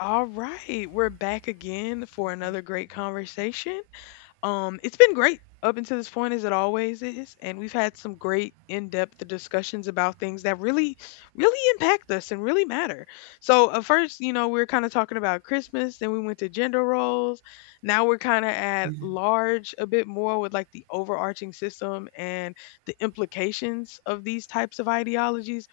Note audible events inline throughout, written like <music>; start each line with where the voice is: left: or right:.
left: All right, we're back again for another great conversation. It's been great up until this point, as it always is, and we've had some great in-depth discussions about things that really, really impact us and really matter. So at first, you know, we were kind of talking about Christmas, then we went to gender roles. Now we're kind of at
right: <laughs>
left: large a bit more with like the overarching system and the implications of these types of ideologies,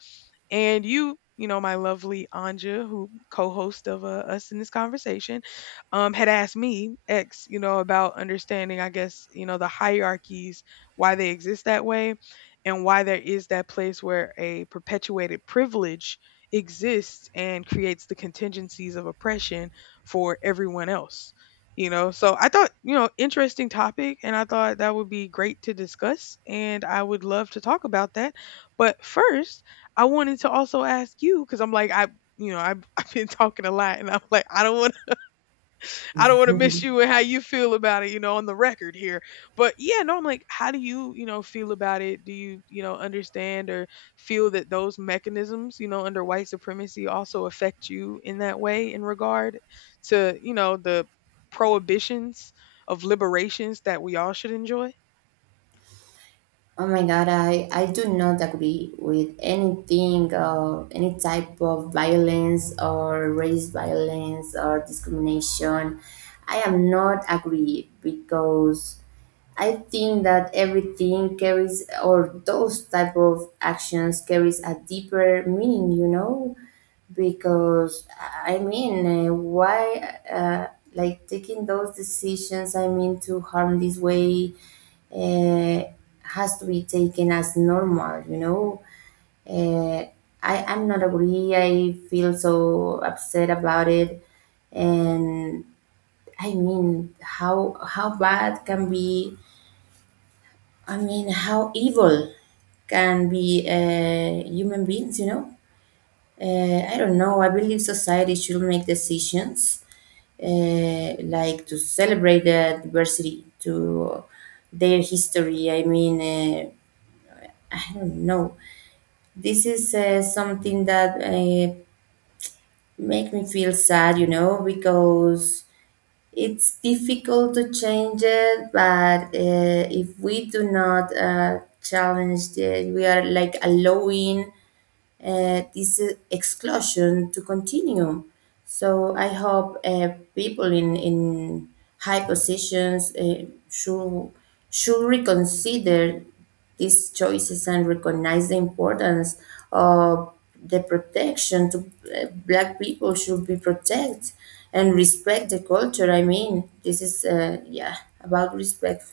left: and you know my lovely Anja, who co-host of us in this conversation, had asked me, ex, you know, about understanding, I guess, you know, the hierarchies, why they exist that way, and why there is that place where a perpetuated privilege exists and creates the contingencies of oppression for everyone else. You know, so I thought, you know, interesting topic, and I thought that would be great to discuss, and I would love to talk about that. But first, I wanted to also ask you, because I'm like, I've, <laughs> I've been talking a lot, and I'm like, I don't want to miss you and how you feel about it, you know, on the record here. But yeah, no, I'm like, how do you, you know, feel about it? Do you, you know, understand or feel that those mechanisms, you know, under white supremacy also affect you in that way in regard to, you know, the prohibitions of liberations that we all should enjoy?
right: Oh my God, I do not agree with anything, any type of violence or race violence or discrimination. I am not agree because I think that everything carries or those type of actions carries a deeper meaning, you know, because I mean, why like taking those decisions? I mean, to harm this way uh, has to be taken as normal uh, I'm not agree. I feel so upset about it. And I mean how bad can be. I mean how evil can be human beings, you know. I don't know. I believe society should make decisions, like to celebrate the diversity, to their history. I don't know. This is something that make me feel sad, you know, because it's difficult to change it. But if we do not challenge it, we are like allowing this exclusion to continue. So I hope people in high positions should reconsider these choices and recognize the importance of the protection to black people. Should be protected and respect the culture. I mean, this is yeah, about respect,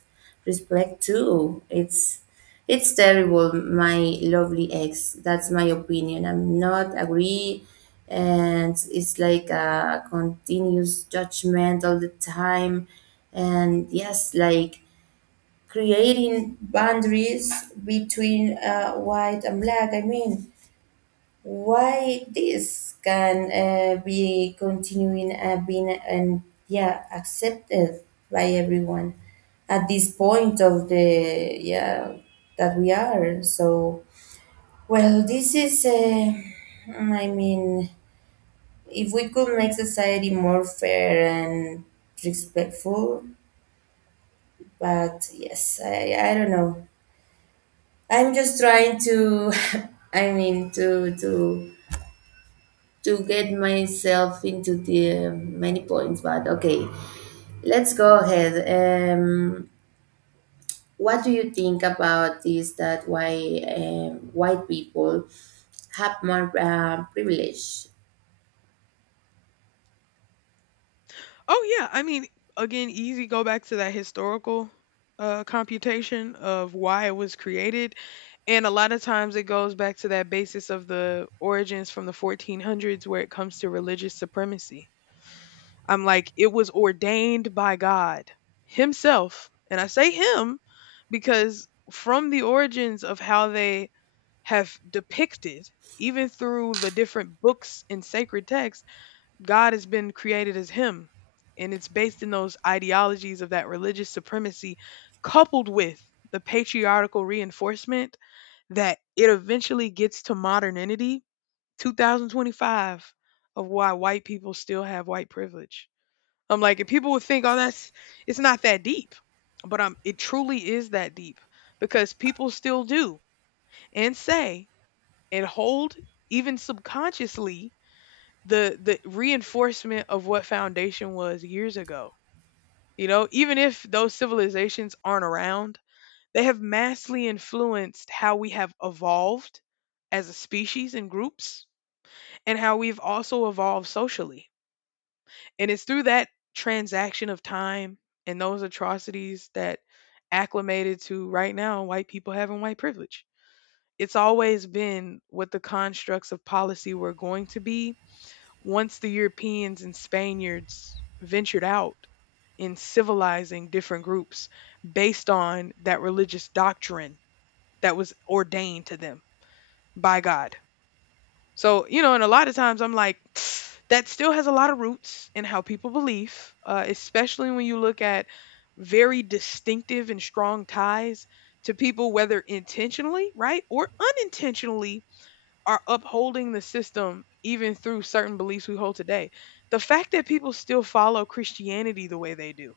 right: respect too. It's terrible, my lovely ex. That's my opinion. I'm not agree, and it's like a continuous judgment all the time. And yes, like creating boundaries between white and black. I mean why this can be continuing being and yeah accepted by everyone at this point of the yeah that we are so well this is I mean if we could make society more fair and respectful. But yes, I don't know. I'm just trying to <laughs> I mean to get myself into the many points, but okay, let's go ahead. Um, what do you think about this? That why white people have more privilege?
left: Oh yeah, I mean, again, easy go back to that historical computation of why it was created. And a lot of times it goes back to that basis of the origins from the 1400s where it comes to religious supremacy. I'm like, it was ordained by God Himself. And I say Him because from the origins of how they have depicted, even through the different books and sacred texts, God has been created as him. And it's based in those ideologies of that religious supremacy, coupled with the patriarchal reinforcement that it eventually gets to modernity, 2025, of why white people still have white privilege. I'm like, and people would think, oh, that's it's not that deep, but it truly is that deep because people still do and say and hold, even subconsciously, the reinforcement of what foundation was years ago. You know, even if those civilizations aren't around, they have massively influenced how we have evolved as a species and groups and how we've also evolved socially. And it's through that transaction of time and those atrocities that acclimated to right now white people having white privilege. It's always been what the constructs of policy were going to be once the Europeans and Spaniards ventured out in civilizing different groups based on that religious doctrine that was ordained to them by God. So, you know, and a lot of times I'm like, <sniffs> that still has a lot of roots in how people believe, especially when you look at very distinctive and strong ties to people, whether intentionally, right, or unintentionally are upholding the system even through certain beliefs we hold today. The fact that people still follow Christianity the way they do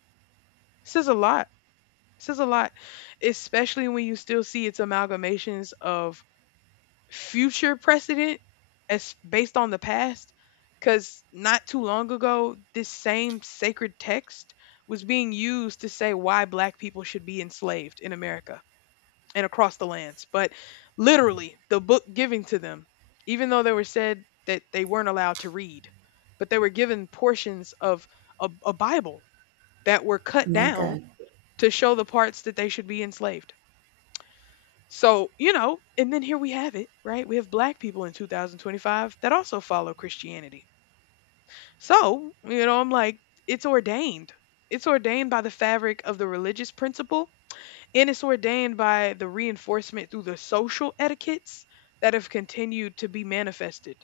left: says a lot. Says a lot, especially when you still see its amalgamations of future precedent as based on the past. Because not too long ago, this same sacred text was being used to say why black people should be enslaved in America and across the lands. But literally, the book giving to them, even though they were said that they weren't allowed to read, but they were given portions of a Bible that were cut
right: My
left: down
right: God.
left: to show the parts that they should be enslaved. So, you know, and then here we have it, right? We have black people in 2025 that also follow Christianity. So, you know, I'm like, it's ordained. It's ordained by the fabric of the religious principle and it's ordained by the reinforcement through the social etiquettes that have continued to be manifested.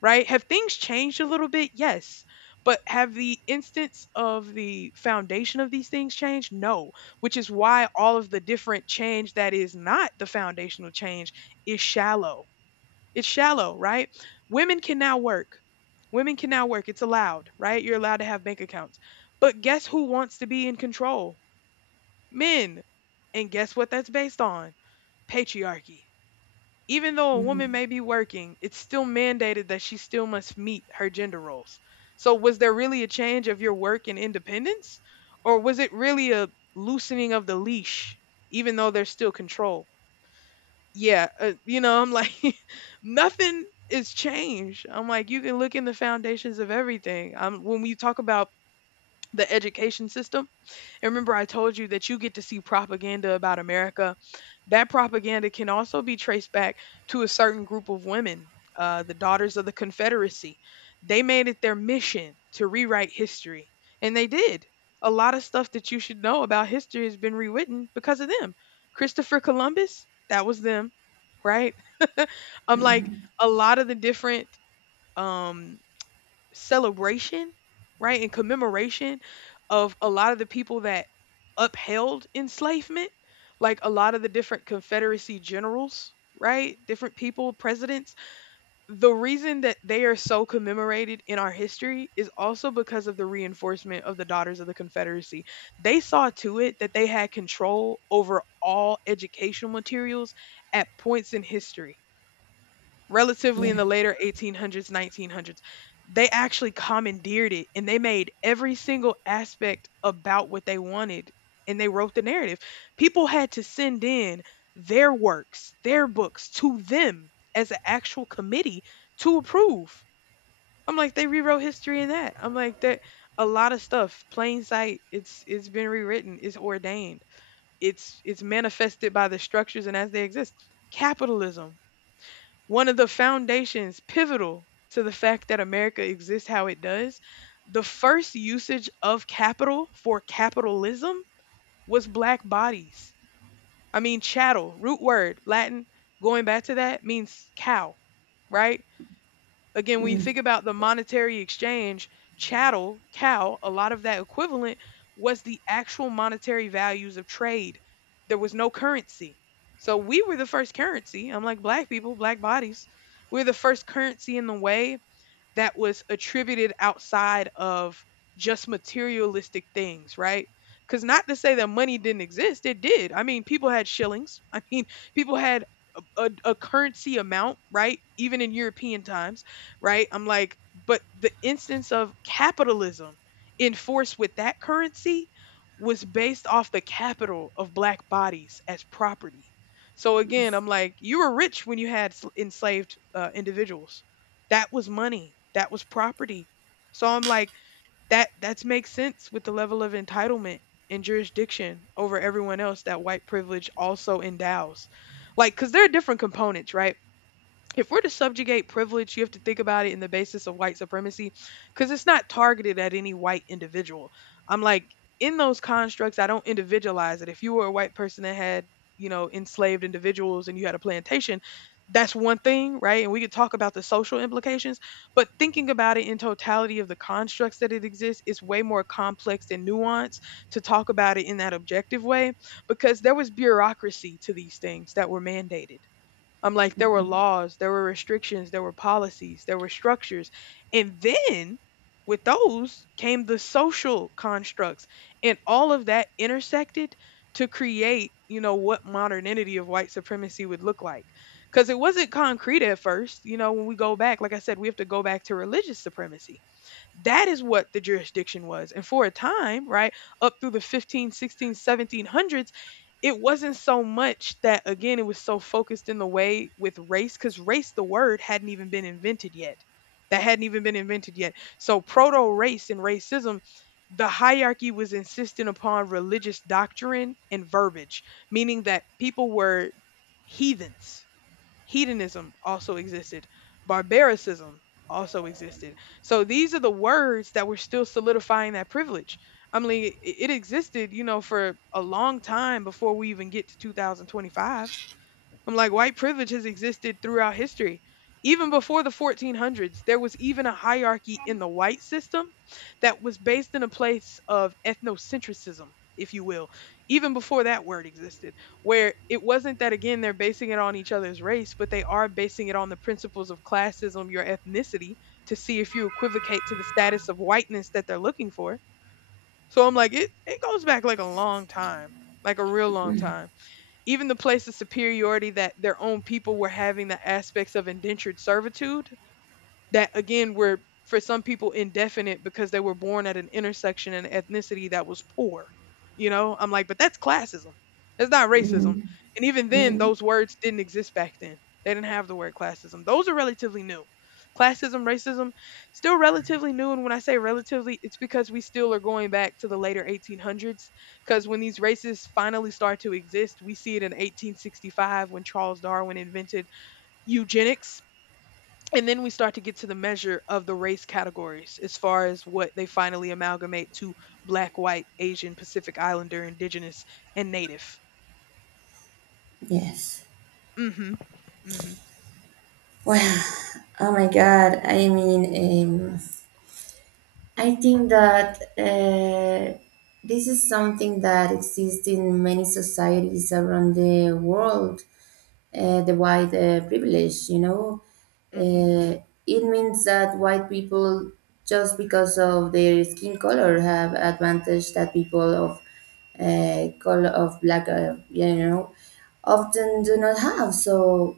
left: Right, have things changed a little bit? Yes, but have the instance of the foundation of these things changed? No, which is why all of the different change that is not the foundational change is shallow. It's shallow, right? Women can now work. Women can now work, it's allowed. Right, you're allowed to have bank accounts, but guess who wants to be in control? Men. And guess what that's based on? Patriarchy. Even though a woman
right: Mhm.
left: may be working, it's still mandated that she still must meet her gender roles. So, was there really a change of your work and independence? Or was it really a loosening of the leash, even though there's still control? Yeah, you know, I'm like, <laughs> nothing is changed. I'm like, you can look in the foundations of everything. When we talk about the education system, and remember, I told you that you get to see propaganda about America. That propaganda can also be traced back to a certain group of women, the Daughters of the Confederacy. They made it their mission to rewrite history, and they did. A lot of stuff that you should know about history has been rewritten because of them. Christopher Columbus, that was them, right? <laughs> I'm like, a lot of the different um celebration, right, and commemoration of a lot of the people that upheld enslavement, like a lot of the different Confederacy generals, right, different people, presidents. The reason that they are so commemorated in our history is also because of the reinforcement of the Daughters of the Confederacy. They saw to it that they had control over all educational materials at points in history relatively in
right: Yeah.
left: the later 1800s, 1900s. They actually commandeered it and they made every single aspect about what they wanted, and they wrote the narrative. People had to send in their works, their books to them as an actual committee to approve. I'm like, they rewrote history in that. I'm like, that a lot of stuff plain sight, it's been rewritten, it's ordained. It's manifested by the structures and as they exist. Capitalism, one of the foundations pivotal to the fact that America exists how it does. The first usage of capital for capitalism was black bodies. I mean, chattel, root word, Latin, going back to that means cow, right? Again, when you
right: Mhm.
left: think about the monetary exchange, chattel, cow, a lot of that equivalent was the actual monetary values of trade. There was no currency. So we were the first currency, I'm like, black people, black bodies. We're the first currency in the way that was attributed outside of just materialistic things, right? Because not to say that money didn't exist, it did. I mean, people had shillings. <laughs> I mean, people had a currency amount, right? Even in European times, right? I'm like, but the instance of capitalism enforced with that currency was based off the capital of black bodies as property. So again, I'm like, you were rich when you had enslaved individuals. That was money. That was property. So I'm like, that makes sense with the level of entitlement and jurisdiction over everyone else that white privilege also endows. Like, cause there are different components, right? If we're to subjugate privilege, you have to think about it in the basis of white supremacy because it's not targeted at any white individual. I'm like, in those constructs, I don't individualize it. If you were a white person that had, you know, enslaved individuals and you had a plantation, that's one thing, right? And we could talk about the social implications, but thinking about it in totality of the constructs that it exists, it's way more complex and nuanced to talk about it in that objective way because there was bureaucracy to these things that were mandated. I'm like, there were laws, there were restrictions, there were policies, there were structures. And then with those came the social constructs. And all of that intersected to create, you know, what modernity of white supremacy would look like. Because it wasn't concrete at first. You know, when we go back, like I said, we have to go back to religious supremacy. That is what the jurisdiction was. And for a time, right, up through the fifteen, sixteen, seventeen hundreds, it wasn't so much that again it was so focused in the way with race, because race, the word, hadn't even been invented yet. That hadn't even been invented yet. So proto race and racism, the hierarchy was insistent upon religious doctrine and verbiage, meaning that people were heathens. Hedonism also existed. Barbaricism also existed. So these are the words that were still solidifying that privilege. I mean, it existed, you know, for a long time before we even get to 2025. I'm like, white privilege has existed throughout history. Even before the 1400s, there was even a hierarchy in the white system that was based in a place of ethnocentrism, if you will, even before that word existed, where it wasn't that, again, they're basing it on each other's race, but they are basing it on the principles of classism, your ethnicity, to see if you equivocate to the status of whiteness that they're looking for. So I'm like, it goes back like a long time, like a real long time. Even the place of superiority that their own people were having the aspects of indentured servitude that again were for some people indefinite because they were born at an intersection and ethnicity that was poor. You know, I'm like, but that's classism. That's not racism.
right: Mhm.
left: And even then, those words didn't exist back then. They didn't have the word classism. Those are relatively new. Classism, racism, still relatively new. And when I say relatively, it's because we still are going back to the later 1800s. Because when these races finally start to exist, we see it in 1865 when Charles Darwin invented eugenics, and then we start to get to the measure of the race categories as far as what they finally amalgamate to: black, white, Asian, Pacific Islander, indigenous, and native.
right: Yes.
left: mm Mhm.
right: Well, oh my God. I mean, I think that this is something that exists in many societies around the world, the white privilege, you know.
left: Mhm.
right: It means that white people, just because of their skin color, have advantage that people of color of black, you know, often do not have. So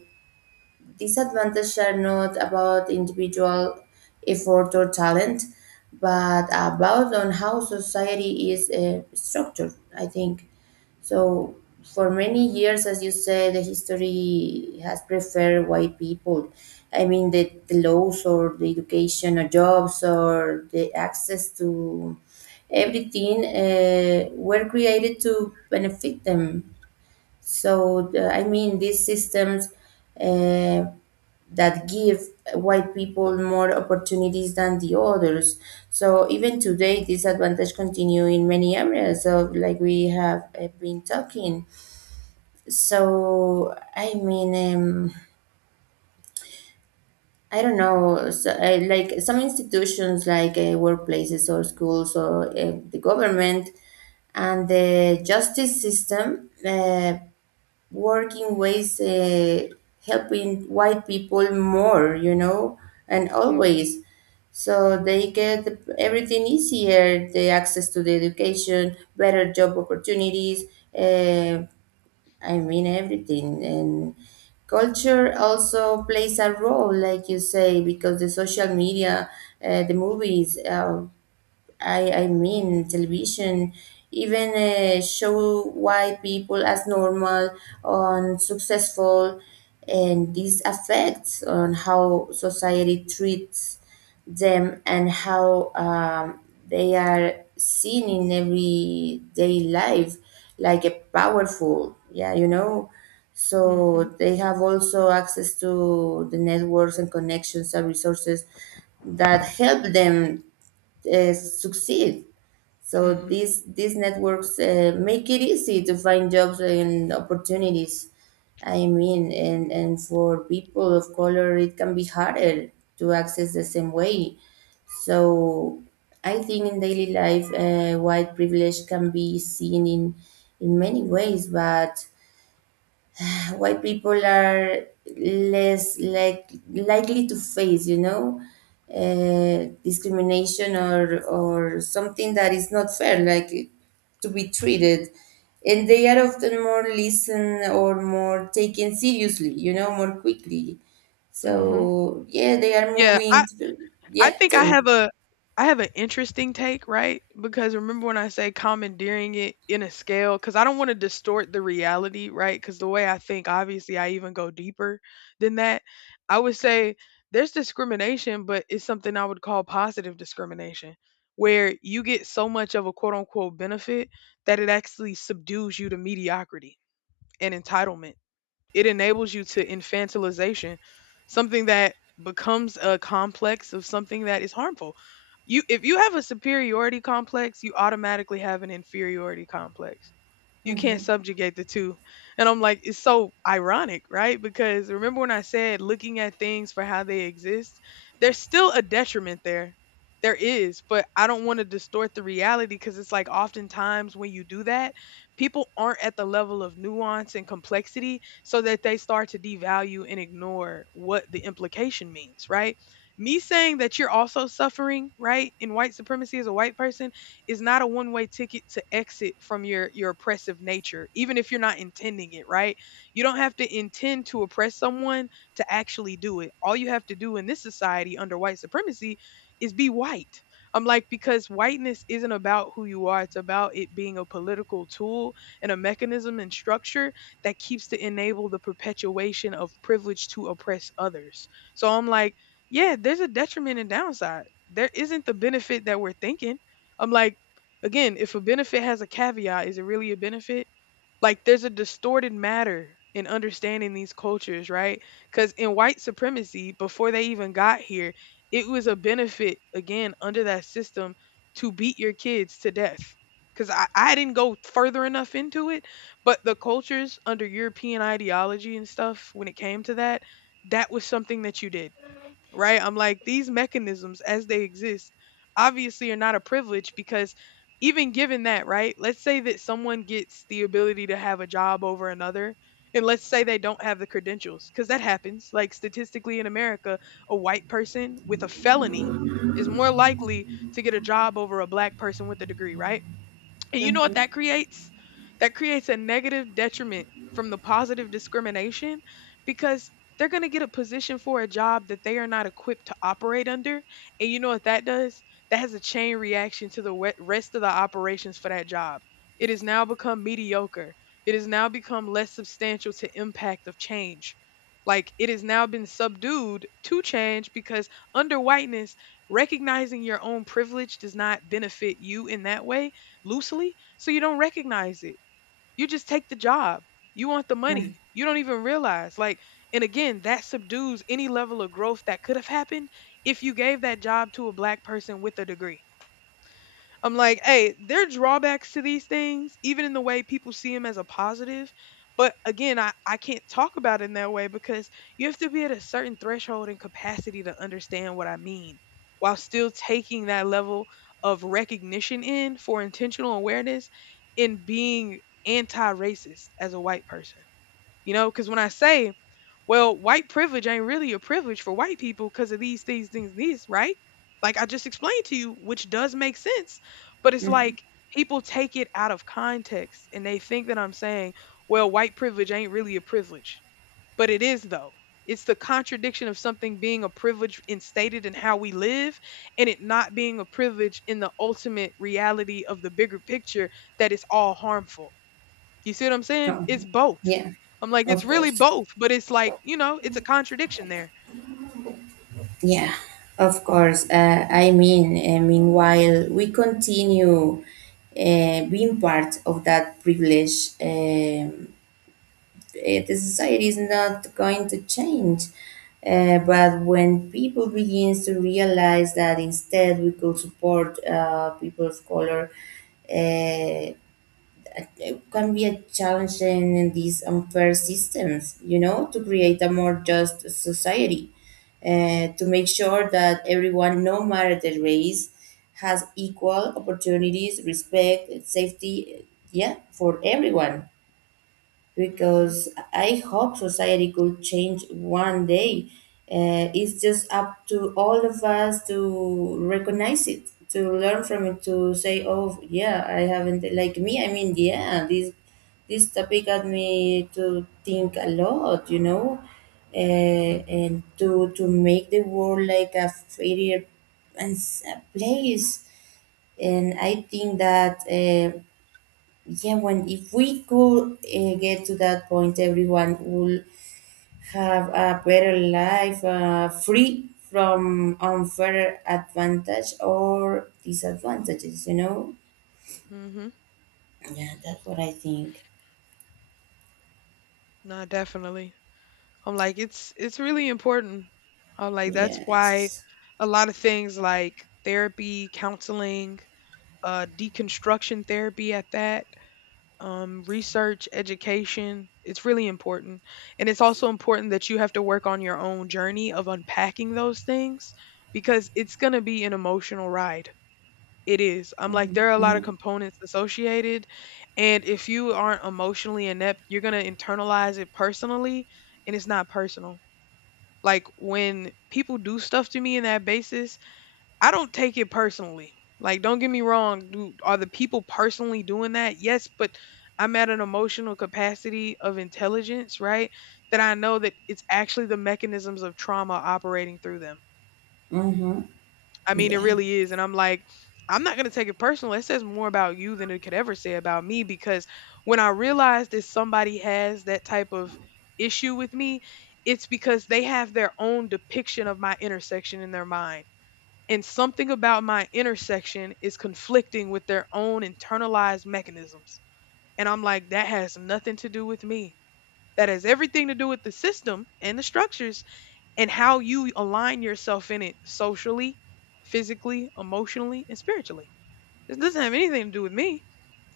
right: disadvantages are not about individual effort or talent, but about on how society is structured, I think. So for many years, as you said, the history has preferred white people. I mean, the laws or the education or jobs or the access to everything were created to benefit them. So, I mean, these systems uh, that give white people more opportunities than the others. So even today, disadvantage continue in many areas of like we have been talking. So I mean, I don't know. So, like some institutions, like workplaces or schools or the government and the justice system. Work in ways helping white people more, you know, and
left: Mhm.
right: always. So they get everything easier, the access to the education, better job opportunities, uh, I mean everything. And culture also plays a role, like you say, because the social media, the movies, I mean, television even show white people as normal and successful, and this affects on how society treats them and how they are seen in everyday life, like a powerful, yeah, you know. So
left: Mhm.
right: they have also access to the networks and connections and resources that help them succeed.
left: Mhm.
right: So
left: Mhm.
right: these networks make it easy to find jobs and opportunities. I mean, and for people of color, it can be harder to access the same way. So I think in daily life, white privilege can be seen in many ways, but white people are less likely to face, you know, discrimination or something that is not fair, like to be treated, and they are often more listened or more taken seriously, you know, more quickly.
left: Mhm.
right: So yeah, they are
left: Yeah,
right: moving. To,
left: I
right: yeah,
left: think
right: tell
left: I
right: me.
left: have a I have an interesting take, right? Because remember when I say commandeering it in a scale, because I don't want to distort the reality, right? Because the way I think, obviously, I even go deeper than that. I would say there's discrimination, but it's something I would call positive discrimination, where you get so much of a quote unquote benefit that it actually subdues you to mediocrity and entitlement. It enables you to infantilization, something that becomes a complex of something that is harmful. You if you have a superiority complex, you automatically have an inferiority complex. You can't
right: Hmm.
left: subjugate the two. And I'm like, it's so ironic, right? Because remember when I said looking at things for how they exist, there's still a detriment there. There is, but I don't want to distort the reality because it's like oftentimes when you do that, people aren't at the level of nuance and complexity so that they start to devalue and ignore what the implication means, right? Me saying that you're also suffering, right, in white supremacy as a white person is not a one-way ticket to exit from your oppressive nature, even if you're not intending it, right? You don't have to intend to oppress someone to actually do it. All you have to do in this society under white supremacy is be white. I'm like, because whiteness isn't about who you are, it's about it being a political tool and a mechanism and structure that keeps to enable the perpetuation of privilege to oppress others. So I'm like, yeah, there's a detriment and downside. There isn't the benefit that we're thinking. I'm like, again, if a benefit has a caveat, is it really a benefit? Like there's a distorted matter in understanding these cultures, right? Because in white supremacy, before they even got here, it was a benefit, again, under that system to beat your kids to death. Because I didn't go further enough into it, but the cultures under European ideology and stuff, when it came to that, that was something that you did, right? I'm like, these mechanisms as they exist obviously are not a privilege because even given that, right? Let's say that someone gets the ability to have a job over another. And let's say they don't have the credentials, because that happens. Like statistically in America, a white person with a felony is more likely to get a job over a black person with a degree, right? And you know what
right: Hmm.
left: that creates? That creates a negative detriment from the positive discrimination because they're going to get a position for a job that they are not equipped to operate under. And you know what that does? That has a chain reaction to the rest of the operations for that job. It has now become mediocre. It has now become less substantial to impact of change. Like it has now been subdued to change because under whiteness, recognizing your own privilege does not benefit you in that way loosely, so you don't recognize it. You just take the job, you want the
right: Hmm.
left: money, you don't even realize, like, and again, that subdues any level of growth that could have happened if you gave that job to a black person with a degree. I'm like, hey, there are drawbacks to these things, even in the way people see them as a positive. But again, I can't talk about it in that way because you have to be at a certain threshold and capacity to understand what I mean while still taking that level of recognition in for intentional awareness in being anti racist as a white person. You know, because when I say, well, white privilege ain't really a privilege for white people because of these things, these, right? Like I just explained to you, which does make sense, but it's
right: Hmm.
left: like people take it out of context and they think that I'm saying, well, white privilege ain't really a privilege, but it is though. It's the contradiction of something being a privilege instated in how we live and it not being a privilege in the ultimate reality of the bigger picture that it's all harmful. You see what I'm saying?
right: Oh,
left: It's both.
right: yeah,
left: I'm like, it's
right: of
left: really
right: course.
left: both, but it's like, you know, it's a contradiction there.
right: Yeah, of course. I mean, meanwhile, we continue being part of that privilege. Eh, the society is not going to change. But when people begins to realize that instead we could support people of color, uh, it can be a challenge in, these unfair systems, you know, to create a more just society, to make sure that everyone, no matter their race, has equal opportunities, respect, safety, yeah, for everyone,
left: Mhm.
right: because I hope society could change one day. It's just up to all of us to recognize it, to learn from it, to say, "Oh, yeah, I haven't like me." I mean, yeah, this topic got me to think a lot, you know,
left: Mhm.
right: and to make the world like a fairer and s- a place. And I think that. Yeah, when if we could get to that point, everyone would have a better life, free from unfair advantage or disadvantages. You know.
left: Mhm.
right: Yeah, that's what I think.
left: No, definitely. I'm like, it's really important. I'm like, that's why
right: Yes.
left: a lot of things like therapy, counseling, deconstruction therapy at that, research, education, it's really important. And it's also important that you have to work on your own journey of unpacking those things because it's going to be an emotional ride. It is. I'm like, there are a lot
right: Mm-hmm.
left: of components associated. And if you aren't emotionally inept, you're going to internalize it personally, and it's not personal. Like, when people do stuff to me in that basis, I don't take it personally. Like, don't get me wrong. Do, are the people personally doing that? Yes, but I'm at an emotional capacity of intelligence, right? That I know that it's actually the mechanisms of trauma operating through them.
right: Mm-hmm.
left: I mean, it
right: Yeah.
left: really is. And I'm like, I'm not going to take it personal. It says more about you than it could ever say about me because when I realize that somebody has that type of issue with me, it's because they have their own depiction of my intersection in their mind. And something about my intersection is conflicting with their own internalized mechanisms. And I'm like, that has nothing to do with me. That has everything to do with the system and the structures and how you align yourself in it socially, physically, emotionally, and spiritually. This doesn't have anything to do with me.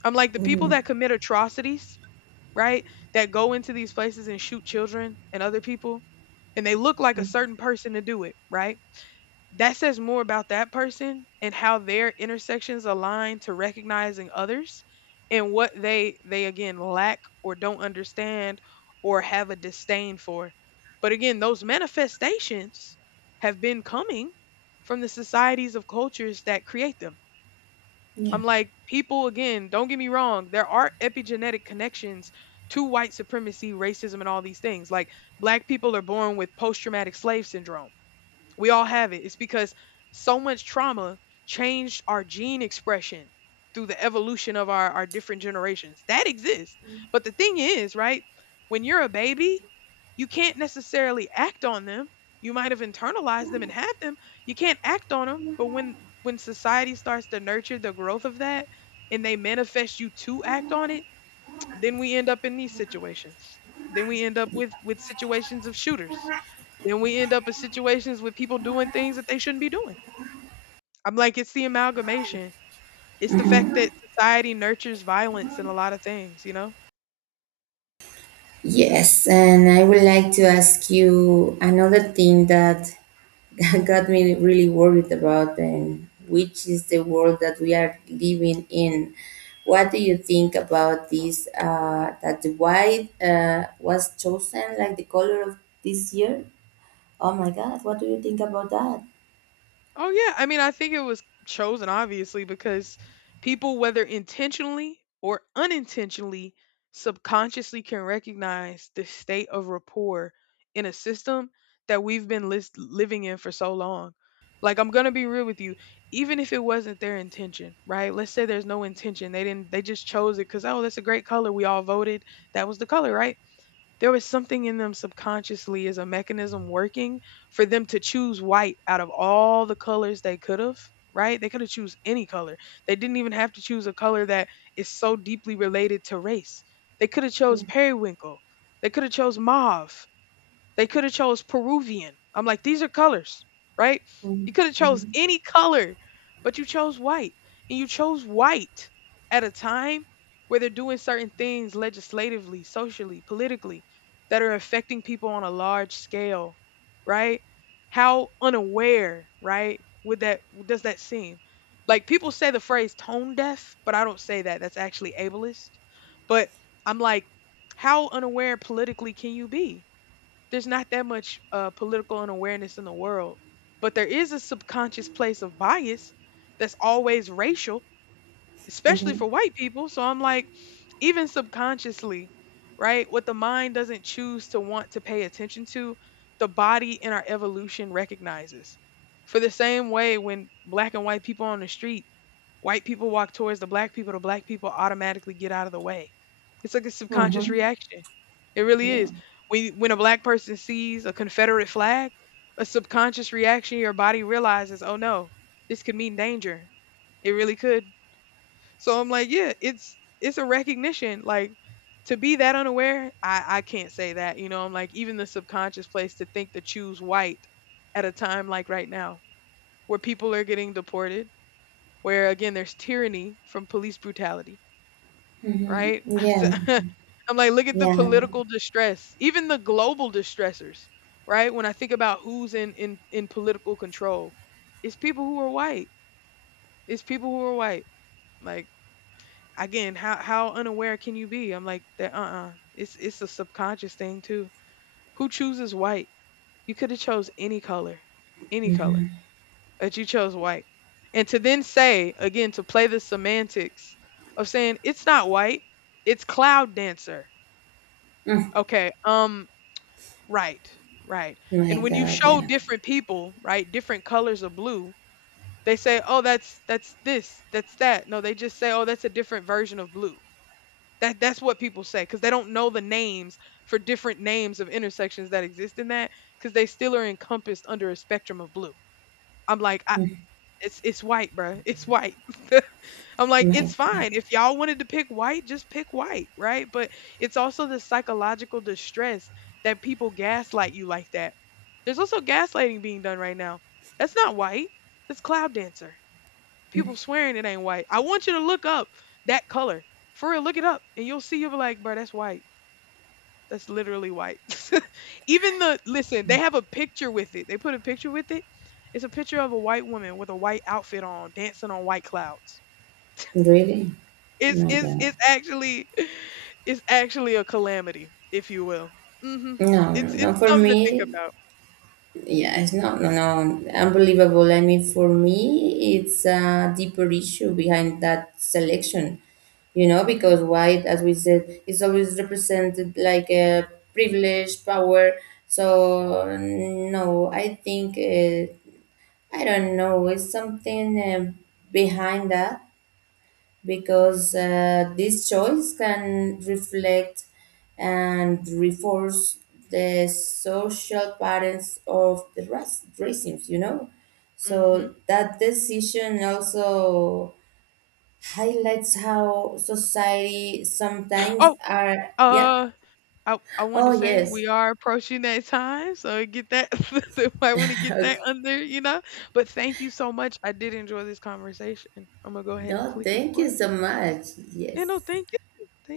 left: I'm like, the people
right: Mm-hmm.
left: that commit atrocities, right? That go into these places and shoot children and other people, and they look like a certain person to do it, right? That says more about that person and how their intersections align to recognizing others and what they again lack or don't understand or have a disdain for. But again, those manifestations have been coming from the societies of cultures that create them.
right: Yeah.
left: I'm like, people, again, don't get me wrong, there are epigenetic connections to white supremacy, racism, and all these things. Like, black people are born with post traumatic slave syndrome. We all have it. It's because so much trauma changed our gene expression through the evolution of our different generations. That exists. But the thing is, right, when you're a baby, you can't necessarily act on them. You might have internalized them and have them. You can't act on them. But when society starts to nurture the growth of that and they manifest you to act on it, then we end up in these situations. Then we end up with situations of shooters, then we end up in situations with people doing things that they shouldn't be doing. I'm like, it's the amalgamation. It's the fact that society nurtures violence in a lot of things, you know?
right: Yes, and I would like to ask you another thing that <laughs> got me really worried about, and which is the world that we are living in. What do you think about this? That the white was chosen like the color of this year? Oh my God, what do you think about that?
left: Oh yeah, I mean, I think it was chosen obviously because people, whether intentionally or unintentionally, subconsciously can recognize the state of rapport in a system that we've been living in for so long. Like I'm gonna be real with you, even if it wasn't their intention, right? Let's say there's no intention. They didn't. They just chose it because oh, that's a great color. We all voted. That was the color, right? There was something in them subconsciously as a mechanism working for them to choose white out of all the colors they could have, right? They could have choose any color. They didn't even have to choose a color that is so deeply related to race. They could have chose
right: Mm-hmm.
left: periwinkle. They could have chose mauve. They could have chose Peruvian. I'm like, these are colors, right? You could have chose
right: Mm-hmm.
left: any color, but you chose white. And you chose white at a time where they're doing certain things legislatively, socially, politically that are affecting people on a large scale, right? How unaware, right? Would that does that seem? Like people say the phrase tone deaf, but I don't say that. That's actually ableist. But I'm like, how unaware politically can you be? There's not that much political unawareness in the world, but there is a subconscious place of bias that's always racial especially
right: Mm-hmm.
left: for white people. So I'm like, even subconsciously, right? What the mind doesn't choose to want to pay attention to, the body in our evolution recognizes. For the same way, when black and white people on the street, white people walk towards the black people automatically get out of the way. It's like a subconscious
right: Mm-hmm.
left: reaction. It really
right: Yeah.
left: is. When a black person sees a Confederate flag, a subconscious reaction, your body realizes, oh no, this could mean danger. It really could. So I'm like, yeah, it's a recognition. Like to be that unaware, I can't say that. You know, I'm like even the subconscious place to think to choose white at a time like right now, where people are getting deported, where again there's tyranny from police brutality,
right: Mm-hmm.
left: right? <laughs> So,
right: Yeah.
left: <laughs> I'm like, look at the
right: Yeah. Yeah.
left: political distress, even the global distressors, right? When I think about who's in political control, it's people who are white. It's people who are white. Like again, how unaware can you be? I'm like that. It's a subconscious thing too. Who chooses white? You could have chose any color, but you chose white. And to then say again to play the semantics of saying it's not white, it's cloud dancer.
right: Mm.
left: Okay, right, right.
right: My
left: And when you
right: God.
left: show
right: Yeah.
left: different people, right, different colors of blue, they say, oh, that's this, that's that. No, they just say, oh, that's a different version of blue. That's what people say because they don't know the names for different names of intersections that exist in that because they still are encompassed under a spectrum of blue. I'm like, I, it's white, bruh. It's white. <laughs> I'm like,
right: My
left: it's
right: God.
left: fine. If y'all wanted to pick white, just pick white, right? But it's also the psychological distress that people gaslight you like that. There's also gaslighting being done right now. That's not white. That's cloud dancer. People swearing it ain't white. I want you to look up that color. For real, look it up. And you'll see you'll be like, bruh, that's white. That's literally white. <laughs> Even the listen, they have a picture with it. They put a picture with it. It's a picture of a white woman with a white outfit on, dancing on white clouds.
right: Really?
left: It's
right: My
left: it's
right: God.
left: it's actually <sighs> <laughs> it's actually a calamity, if you will. Mhm.
right: No, no, no.
left: It's
right: For
left: something to think
right: me,
left: about.
right: yeah, it's not, no, no, unbelievable. I mean, for me, it's a deeper issue behind that selection, you know, because
left: Mhm.
right: white, as we said, is always represented like a privilege, power. So, no, I think, I don't know, it's something behind that. Because
left: Mhm.
right: this choice can reflect and reinforce the social patterns of the rac- racism, you know.
left: Mhm.
right: So that decision also highlights how society
left: <gasps>
right: sometimes
left: Oh,
right: are, yeah.
left: uh I wanted
right: Oh,
left: to say
right: yes.
left: we are approaching that time, so get that. <laughs> I want to
right: <laughs>
left: get that
right: Okay.
left: under, you know. But thank you so much. I did enjoy this conversation. I'm gonna go ahead and
right: No,
left: click it
right: thank
left: for
right: you
left: it.
right: so much.
left: Yeah, no,
right: Yes.
left: thank you.